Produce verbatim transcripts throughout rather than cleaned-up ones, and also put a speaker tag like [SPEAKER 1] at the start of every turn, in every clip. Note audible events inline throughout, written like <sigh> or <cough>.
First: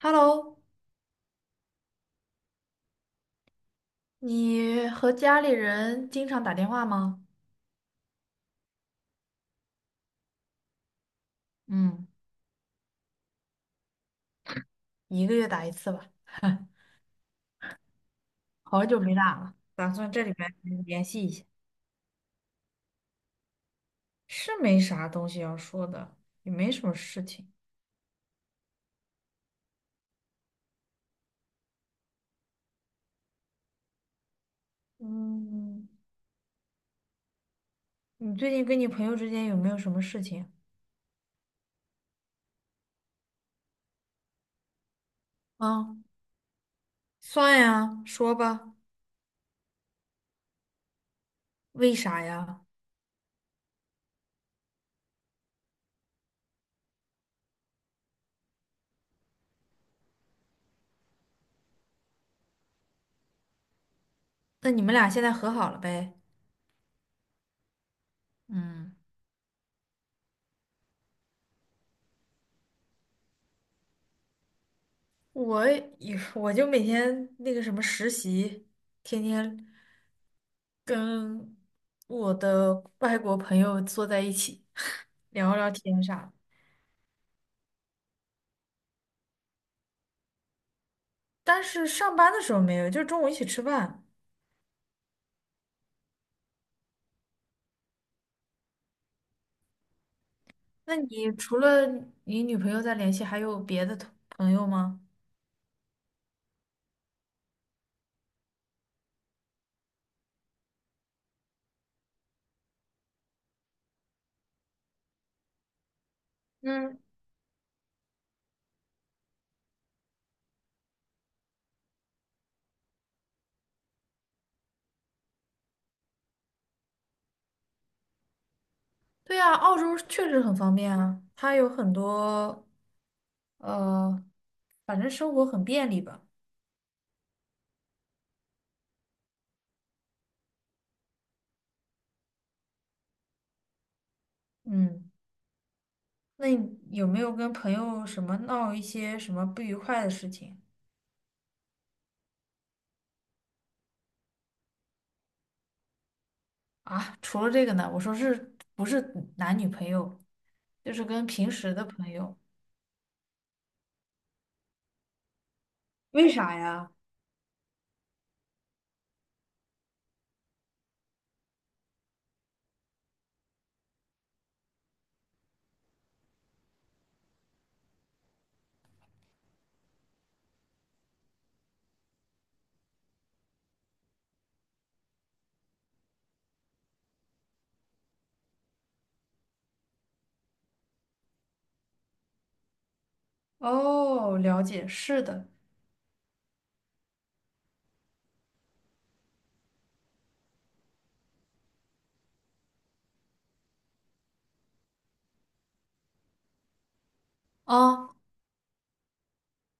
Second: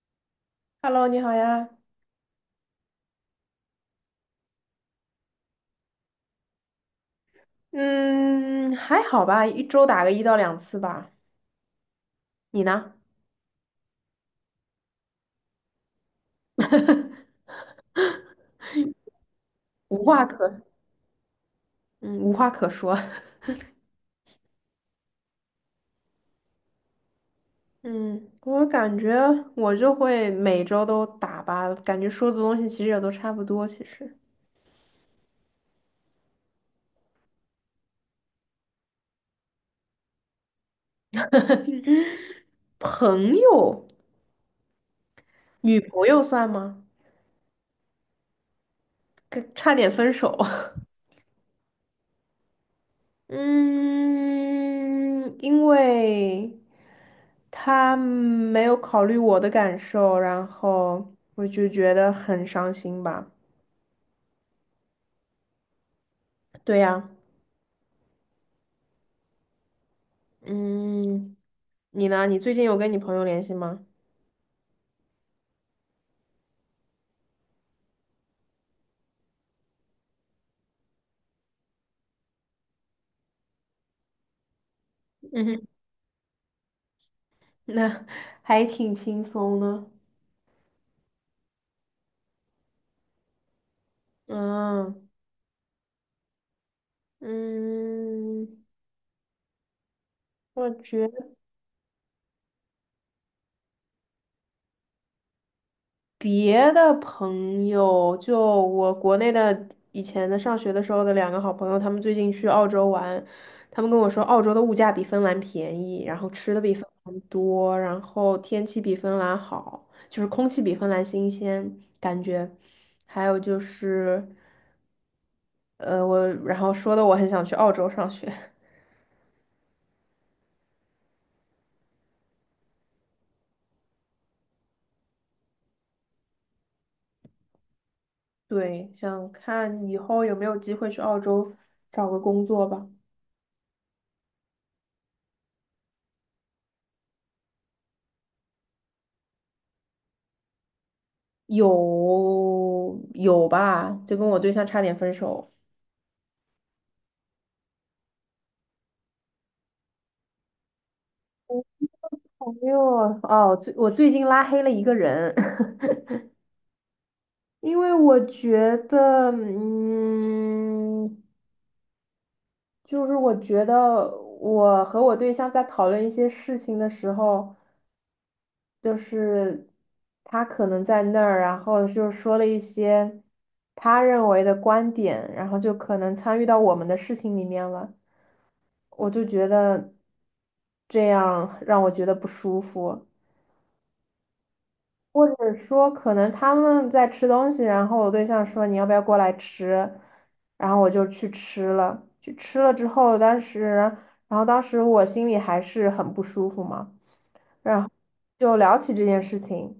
[SPEAKER 1] Hello，
[SPEAKER 2] Hello，你好呀。
[SPEAKER 1] 你和家里人经常打电话吗？
[SPEAKER 2] 嗯，还好吧，一周打个一到两次吧。
[SPEAKER 1] 嗯，
[SPEAKER 2] 你呢？
[SPEAKER 1] 一个月打一次吧，<laughs>
[SPEAKER 2] <laughs>
[SPEAKER 1] 好久没打了，打
[SPEAKER 2] 无
[SPEAKER 1] 算这
[SPEAKER 2] 话
[SPEAKER 1] 里边
[SPEAKER 2] 可，
[SPEAKER 1] 联系一下。
[SPEAKER 2] 嗯，无话可说。<laughs>
[SPEAKER 1] 是没啥东西要说的，也没什么事情。
[SPEAKER 2] 嗯，我感觉我就会每周都打吧，感觉说的东西其实也都差不多。其实，
[SPEAKER 1] 嗯，你最近跟你朋友之间有没有什么事情？
[SPEAKER 2] 朋友，女
[SPEAKER 1] 啊，
[SPEAKER 2] 朋友算吗？
[SPEAKER 1] 算呀，说吧。
[SPEAKER 2] 跟差点分手。<laughs>
[SPEAKER 1] 为啥呀？
[SPEAKER 2] 嗯，因为他没有考虑我的感受，然后我就觉得很伤心吧。
[SPEAKER 1] 那你们俩现在和好了呗？
[SPEAKER 2] 对呀，
[SPEAKER 1] 嗯，
[SPEAKER 2] 嗯，你呢？你最近有跟你朋友联系吗？
[SPEAKER 1] 我也我就每天那个什么实习，天天。跟我的外国朋友坐在一起 <laughs>
[SPEAKER 2] 嗯
[SPEAKER 1] 聊
[SPEAKER 2] 哼，
[SPEAKER 1] 聊天啥的，
[SPEAKER 2] 那还挺轻松的。
[SPEAKER 1] 但是上班的时候没有，就是中午一起吃饭。
[SPEAKER 2] 嗯嗯，我
[SPEAKER 1] 那
[SPEAKER 2] 觉得
[SPEAKER 1] 你除了你女朋友在联系，还有别的同朋友吗？
[SPEAKER 2] 别的朋友，就我国内的以前的上学的时候的两个好朋友，他们最近去澳洲玩，他们跟我说澳洲的物价比芬兰便宜，然后吃的比芬
[SPEAKER 1] 嗯，
[SPEAKER 2] 兰多，然后天气比芬兰好，就是空气比芬兰新鲜，感觉。还有就是，呃，我然后说的我很想去澳洲上学，<laughs>
[SPEAKER 1] 对呀，澳洲确实很方便啊，它有很多呃，反正生活很便利吧。
[SPEAKER 2] 对，想看以后有没有机会去澳洲找个工作吧。
[SPEAKER 1] 嗯，那你有没有跟朋友什么闹一些什么不愉快的事情？
[SPEAKER 2] 有有吧，就跟我对象差点分手。
[SPEAKER 1] 啊，除了这个呢，我说是不是男女朋友，就是跟平时的朋友。
[SPEAKER 2] 朋友哦，最我最近拉黑了一个人，<laughs>
[SPEAKER 1] 为啥呀？
[SPEAKER 2] 因为我觉得，嗯，就是我觉得我和我对象在讨论一些事情的时候。就是他可能在那儿，然后就说了一些他认为的观点，然后就可能参与到我们的事情里面了。我就觉得这样让我觉得不舒服，
[SPEAKER 1] 哦，了解，是
[SPEAKER 2] 或
[SPEAKER 1] 的。
[SPEAKER 2] 者说可能他们在吃东西，然后我对象说你要不要过来吃，然后我就去吃了，去吃了之后，当时，然后当时我心里还是很不舒服嘛。然后
[SPEAKER 1] 啊，
[SPEAKER 2] 就聊起这件事情，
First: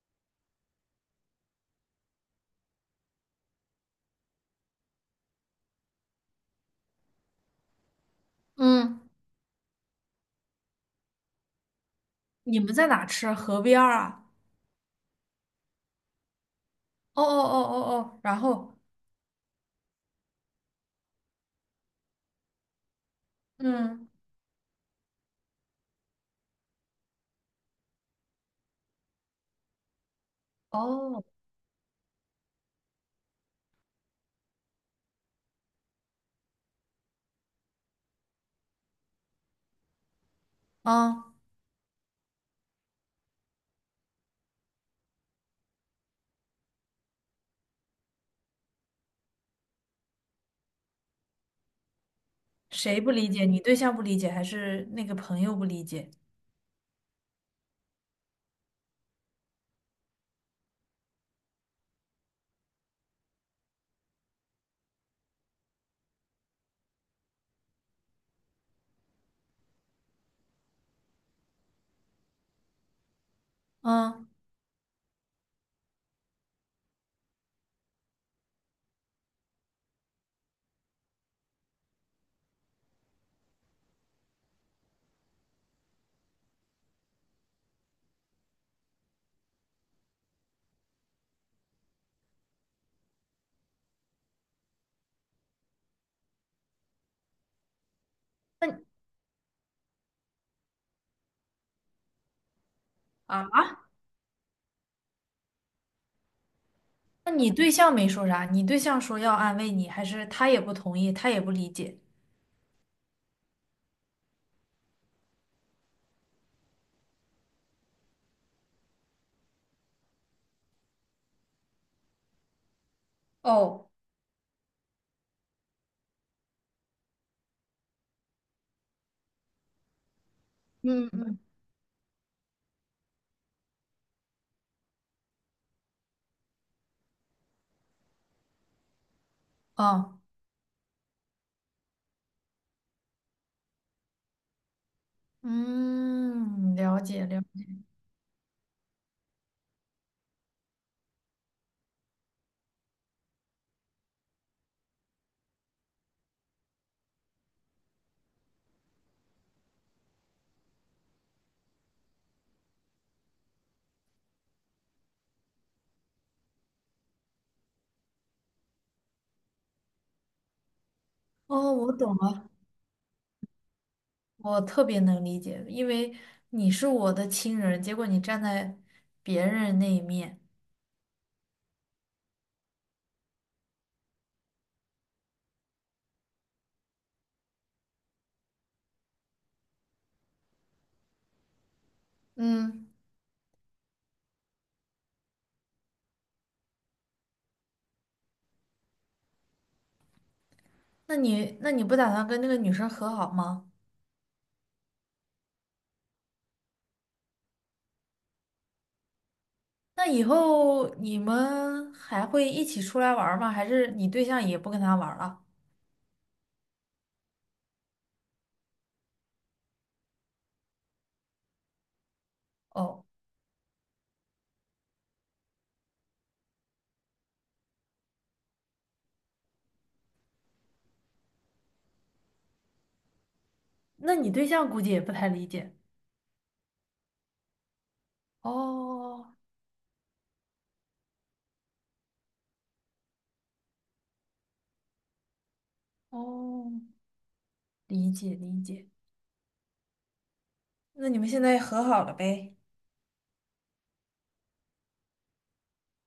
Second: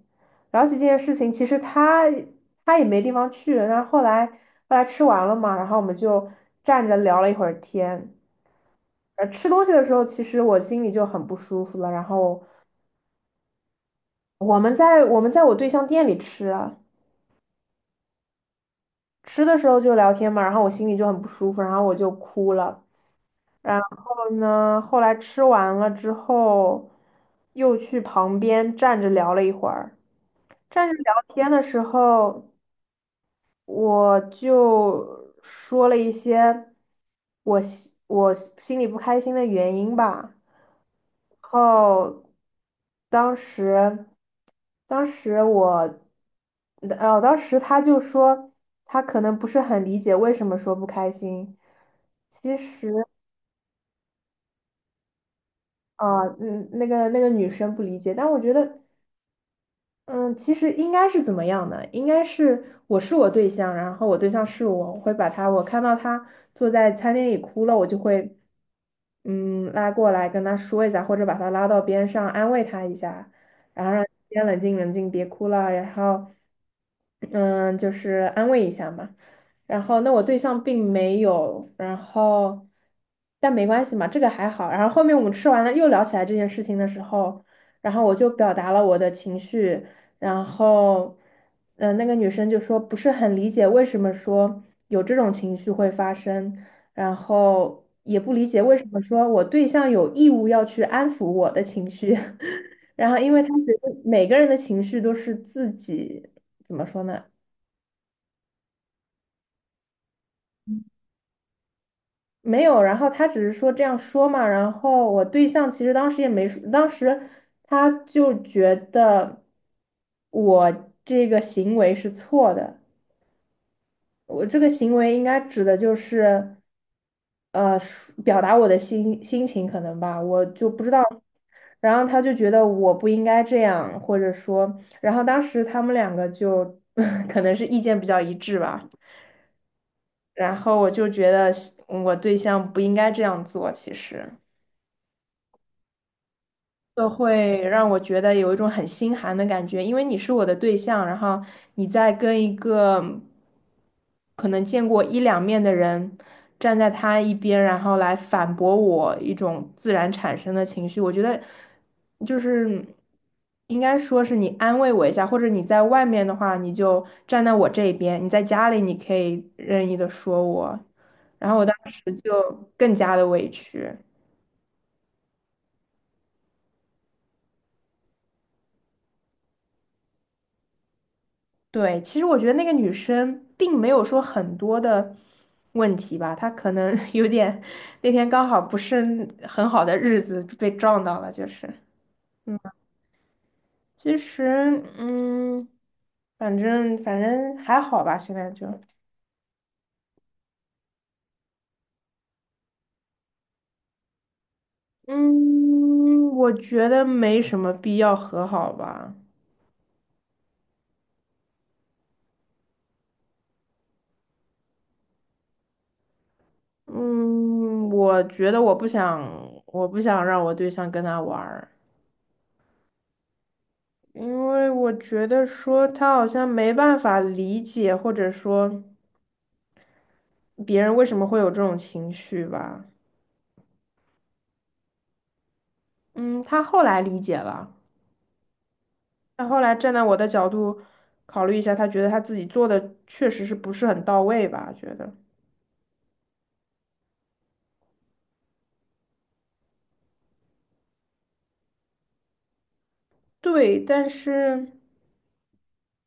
[SPEAKER 2] 聊起这件事情，其实他他也没地方去，然后后来后来吃完了嘛，然后我们就站着聊了一会儿天。
[SPEAKER 1] 嗯，
[SPEAKER 2] 呃，吃东西的时候，其实我心里就很不舒服了。然后
[SPEAKER 1] 你们在哪吃啊？河边儿啊？
[SPEAKER 2] 我们在我们在我对象店里吃啊，
[SPEAKER 1] 哦哦哦哦哦，然后，
[SPEAKER 2] 吃的时候就聊天嘛，然后我心里就很不舒服，然后我就哭了。然
[SPEAKER 1] 嗯，
[SPEAKER 2] 后呢，后来吃完了之后，又去旁边站着聊了一会儿。站着聊
[SPEAKER 1] 哦，
[SPEAKER 2] 天的时候。我就说了一些我心我心里不开心的原因吧。
[SPEAKER 1] 嗯
[SPEAKER 2] 然后当时，当时我，呃，哦当时他就说他可能不是很理解为什么说不开心。其实
[SPEAKER 1] 谁不理解？你对象不理解，还是那个朋友不理解？
[SPEAKER 2] 啊，呃嗯，那个那个女生不理解，但我觉得。嗯，其实应该是怎么样的？应该是我是我对象，然后我对象是我，我会把他，我看到他坐在餐厅里哭了，我就会，嗯，拉过来跟他说一下，或者把他拉到边上安慰他一下，然后让他
[SPEAKER 1] 嗯，
[SPEAKER 2] 先冷静冷静，别哭了，然后，嗯，就是安慰一下嘛。然后那我对象并没有，然后但没关系嘛，这个还好。然后后面我们吃完了又聊起来这件事情的时候。然后我就表达了我的情绪，然后，呃，那个女生就说不是很理解为什么说有这种情绪会发生，然后也不理解为
[SPEAKER 1] 那
[SPEAKER 2] 什么说我对象有义务要去安抚我的情绪，<laughs> 然后因为她觉
[SPEAKER 1] 啊？
[SPEAKER 2] 得每个人的情绪都是自己怎么说呢？
[SPEAKER 1] 那你对象没说啥？你对象说要安慰你，还是他也不同意，他也不理解？
[SPEAKER 2] 没有，然后她只是说这样说嘛，然后我对象其实当时也没说，当时他就觉得我这个行为是错的。
[SPEAKER 1] 哦，
[SPEAKER 2] 我这个行为应该指的就是，呃，抒表达我的心心情可能吧，我就不知道。
[SPEAKER 1] 嗯嗯。
[SPEAKER 2] 然后他就觉得我不应该这样，或者说，然后当时他们两个就 <laughs> 可能是意见比较一致吧。
[SPEAKER 1] 哦。
[SPEAKER 2] 然后我就觉得我对象不应该这样做，其实。
[SPEAKER 1] 嗯，了
[SPEAKER 2] 都
[SPEAKER 1] 解了
[SPEAKER 2] 会
[SPEAKER 1] 解。
[SPEAKER 2] 让我觉得有一种很心寒的感觉，因为你是我的对象，然后你在跟一个可能见过一两面的人站在他一边，然后来反驳我一种自然产生的情绪，我觉得就是应该说是你安慰我一下，或者你在外面的话，你就站在我这一边；你在家里，你可以任意的说我，然后我
[SPEAKER 1] 哦，
[SPEAKER 2] 当
[SPEAKER 1] 我
[SPEAKER 2] 时
[SPEAKER 1] 懂了，
[SPEAKER 2] 就更加的委屈。
[SPEAKER 1] 我特别能理解，因为你是我的亲人，结果你站在别人那一面。
[SPEAKER 2] 对，其实我觉得那个女生并没有说很多的问题吧，她可能 <laughs> 有点那天刚好不是很好的日子被撞到了，就是，嗯，
[SPEAKER 1] 嗯，
[SPEAKER 2] 其实，嗯，反正反正还好吧，现在就，
[SPEAKER 1] 那你那你不打算跟那个女生和好吗？
[SPEAKER 2] 嗯，我觉得没什么必要和好吧，
[SPEAKER 1] 那以后你们还会一起出来玩儿吗？还是你对象也不跟他玩儿了？
[SPEAKER 2] 嗯，我觉得我不想，我不想让我对象跟他玩儿。
[SPEAKER 1] 哦，
[SPEAKER 2] 因为我觉得说他好像没办法理解，或者说别人为什么会有这种情绪吧。
[SPEAKER 1] 那你对象估计也不太理解。
[SPEAKER 2] 嗯，他后来理解了，
[SPEAKER 1] 哦
[SPEAKER 2] 他后来站在我的角度考虑一下，他觉得他自己做的确实是不是很到位吧，觉得。
[SPEAKER 1] 哦，理解理解。那你们现在和好了呗？
[SPEAKER 2] 对，但是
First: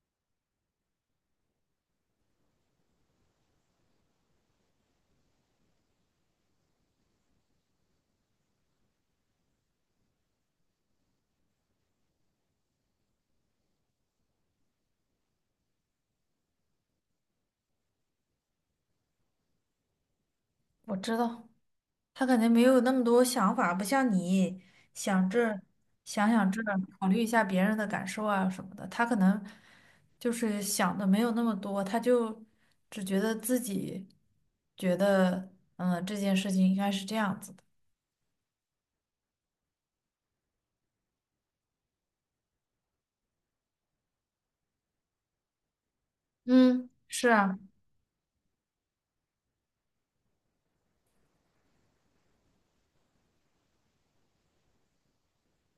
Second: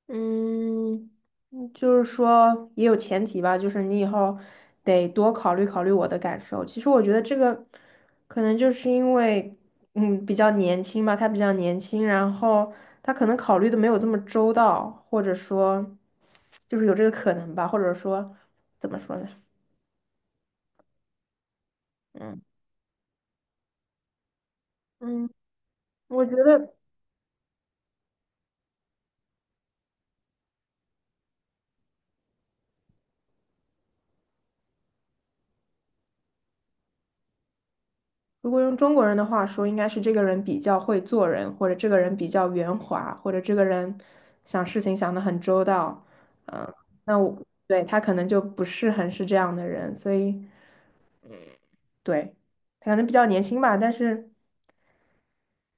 [SPEAKER 2] 嗯，嗯就是说也有前提吧，就是你以后得多考虑考虑我的感受。其实我觉得这个可能就是因为，嗯，比较年轻吧，他比较年轻，然后他可能考虑的没有这么周到，或者说就是有这个可能吧，或者说怎么说呢？
[SPEAKER 1] 我知道，他肯
[SPEAKER 2] 嗯
[SPEAKER 1] 定没有那么多想法，不像你想
[SPEAKER 2] 嗯，
[SPEAKER 1] 这儿
[SPEAKER 2] 我
[SPEAKER 1] 想
[SPEAKER 2] 觉
[SPEAKER 1] 想这
[SPEAKER 2] 得。
[SPEAKER 1] 儿考虑一下别人的感受啊什么的。他可能就是想的没有那么多，他就只觉得自己觉得，嗯，这件事情应该是这样子的。
[SPEAKER 2] 如果用中国人的话说，应该是这个人比较会做人，或者这个人比较圆滑，或者这个人想事情想得很周到。嗯，
[SPEAKER 1] 嗯，
[SPEAKER 2] 那
[SPEAKER 1] 是
[SPEAKER 2] 我
[SPEAKER 1] 啊，
[SPEAKER 2] 对他可能就不是很是这样的人，所以对他可能比较年轻吧。但是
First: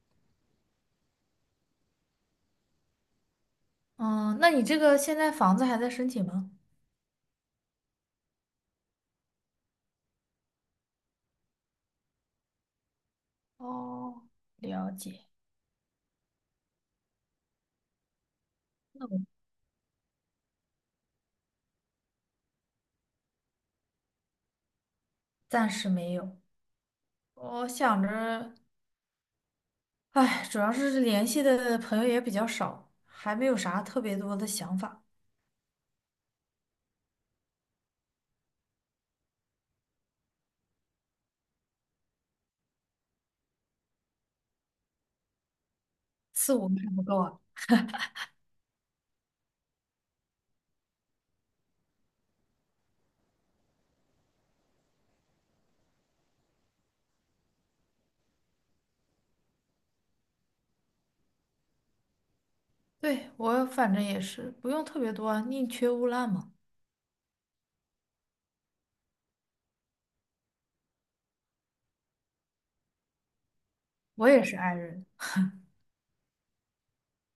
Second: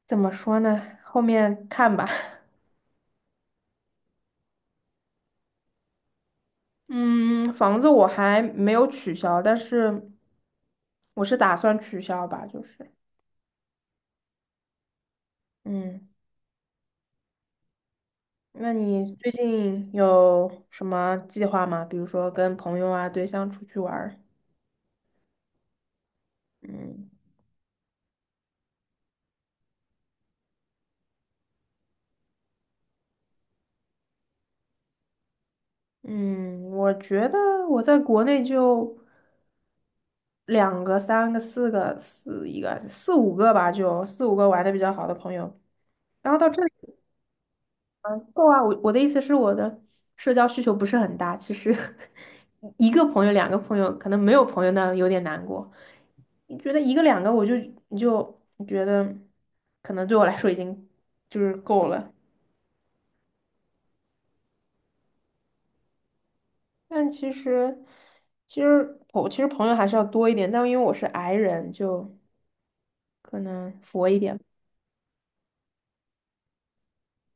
[SPEAKER 2] 怎么说呢？后面看吧。<laughs>
[SPEAKER 1] 嗯，那你这个现在房子还在申请吗？
[SPEAKER 2] 嗯，房子我还没有取消，但是我是打算取消吧，就是
[SPEAKER 1] 哦，了解，
[SPEAKER 2] 嗯。那
[SPEAKER 1] 那
[SPEAKER 2] 你
[SPEAKER 1] 我
[SPEAKER 2] 最近有什么计划吗？比如说跟朋友啊、对象出去玩儿？
[SPEAKER 1] 暂时没有。
[SPEAKER 2] 嗯
[SPEAKER 1] 我想着。唉，主要是联系的朋友也比较少，还没有啥特别多的想法，
[SPEAKER 2] 嗯，我觉得我在国内就两个、三个、四个、四一个、四五个吧，就四五个玩的比较好的朋友。然后到
[SPEAKER 1] 四
[SPEAKER 2] 这
[SPEAKER 1] 五
[SPEAKER 2] 里
[SPEAKER 1] 个还不够啊。
[SPEAKER 2] 了够啊，我我的意思是我的社交需求不是很大，其实 <laughs> 一个朋友、两个朋友，可能没有朋友那有点难过。你觉得一个两个，我就你就觉得可能对我来说已经就是够了。
[SPEAKER 1] 对，我反正也是，不用特别多啊宁缺毋滥嘛。
[SPEAKER 2] 但其实，其实我其实朋友还是要多一点，但因为我是 i 人，就可能佛一
[SPEAKER 1] 我
[SPEAKER 2] 点。
[SPEAKER 1] 也是 i 人，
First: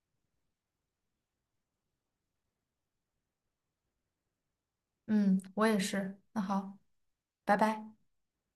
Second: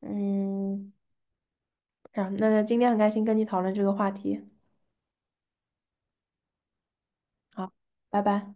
[SPEAKER 2] 嗯，啊，那今天很开心跟你讨论这个话题，
[SPEAKER 1] 嗯，我也是。那好，拜
[SPEAKER 2] 好，
[SPEAKER 1] 拜。
[SPEAKER 2] 拜拜。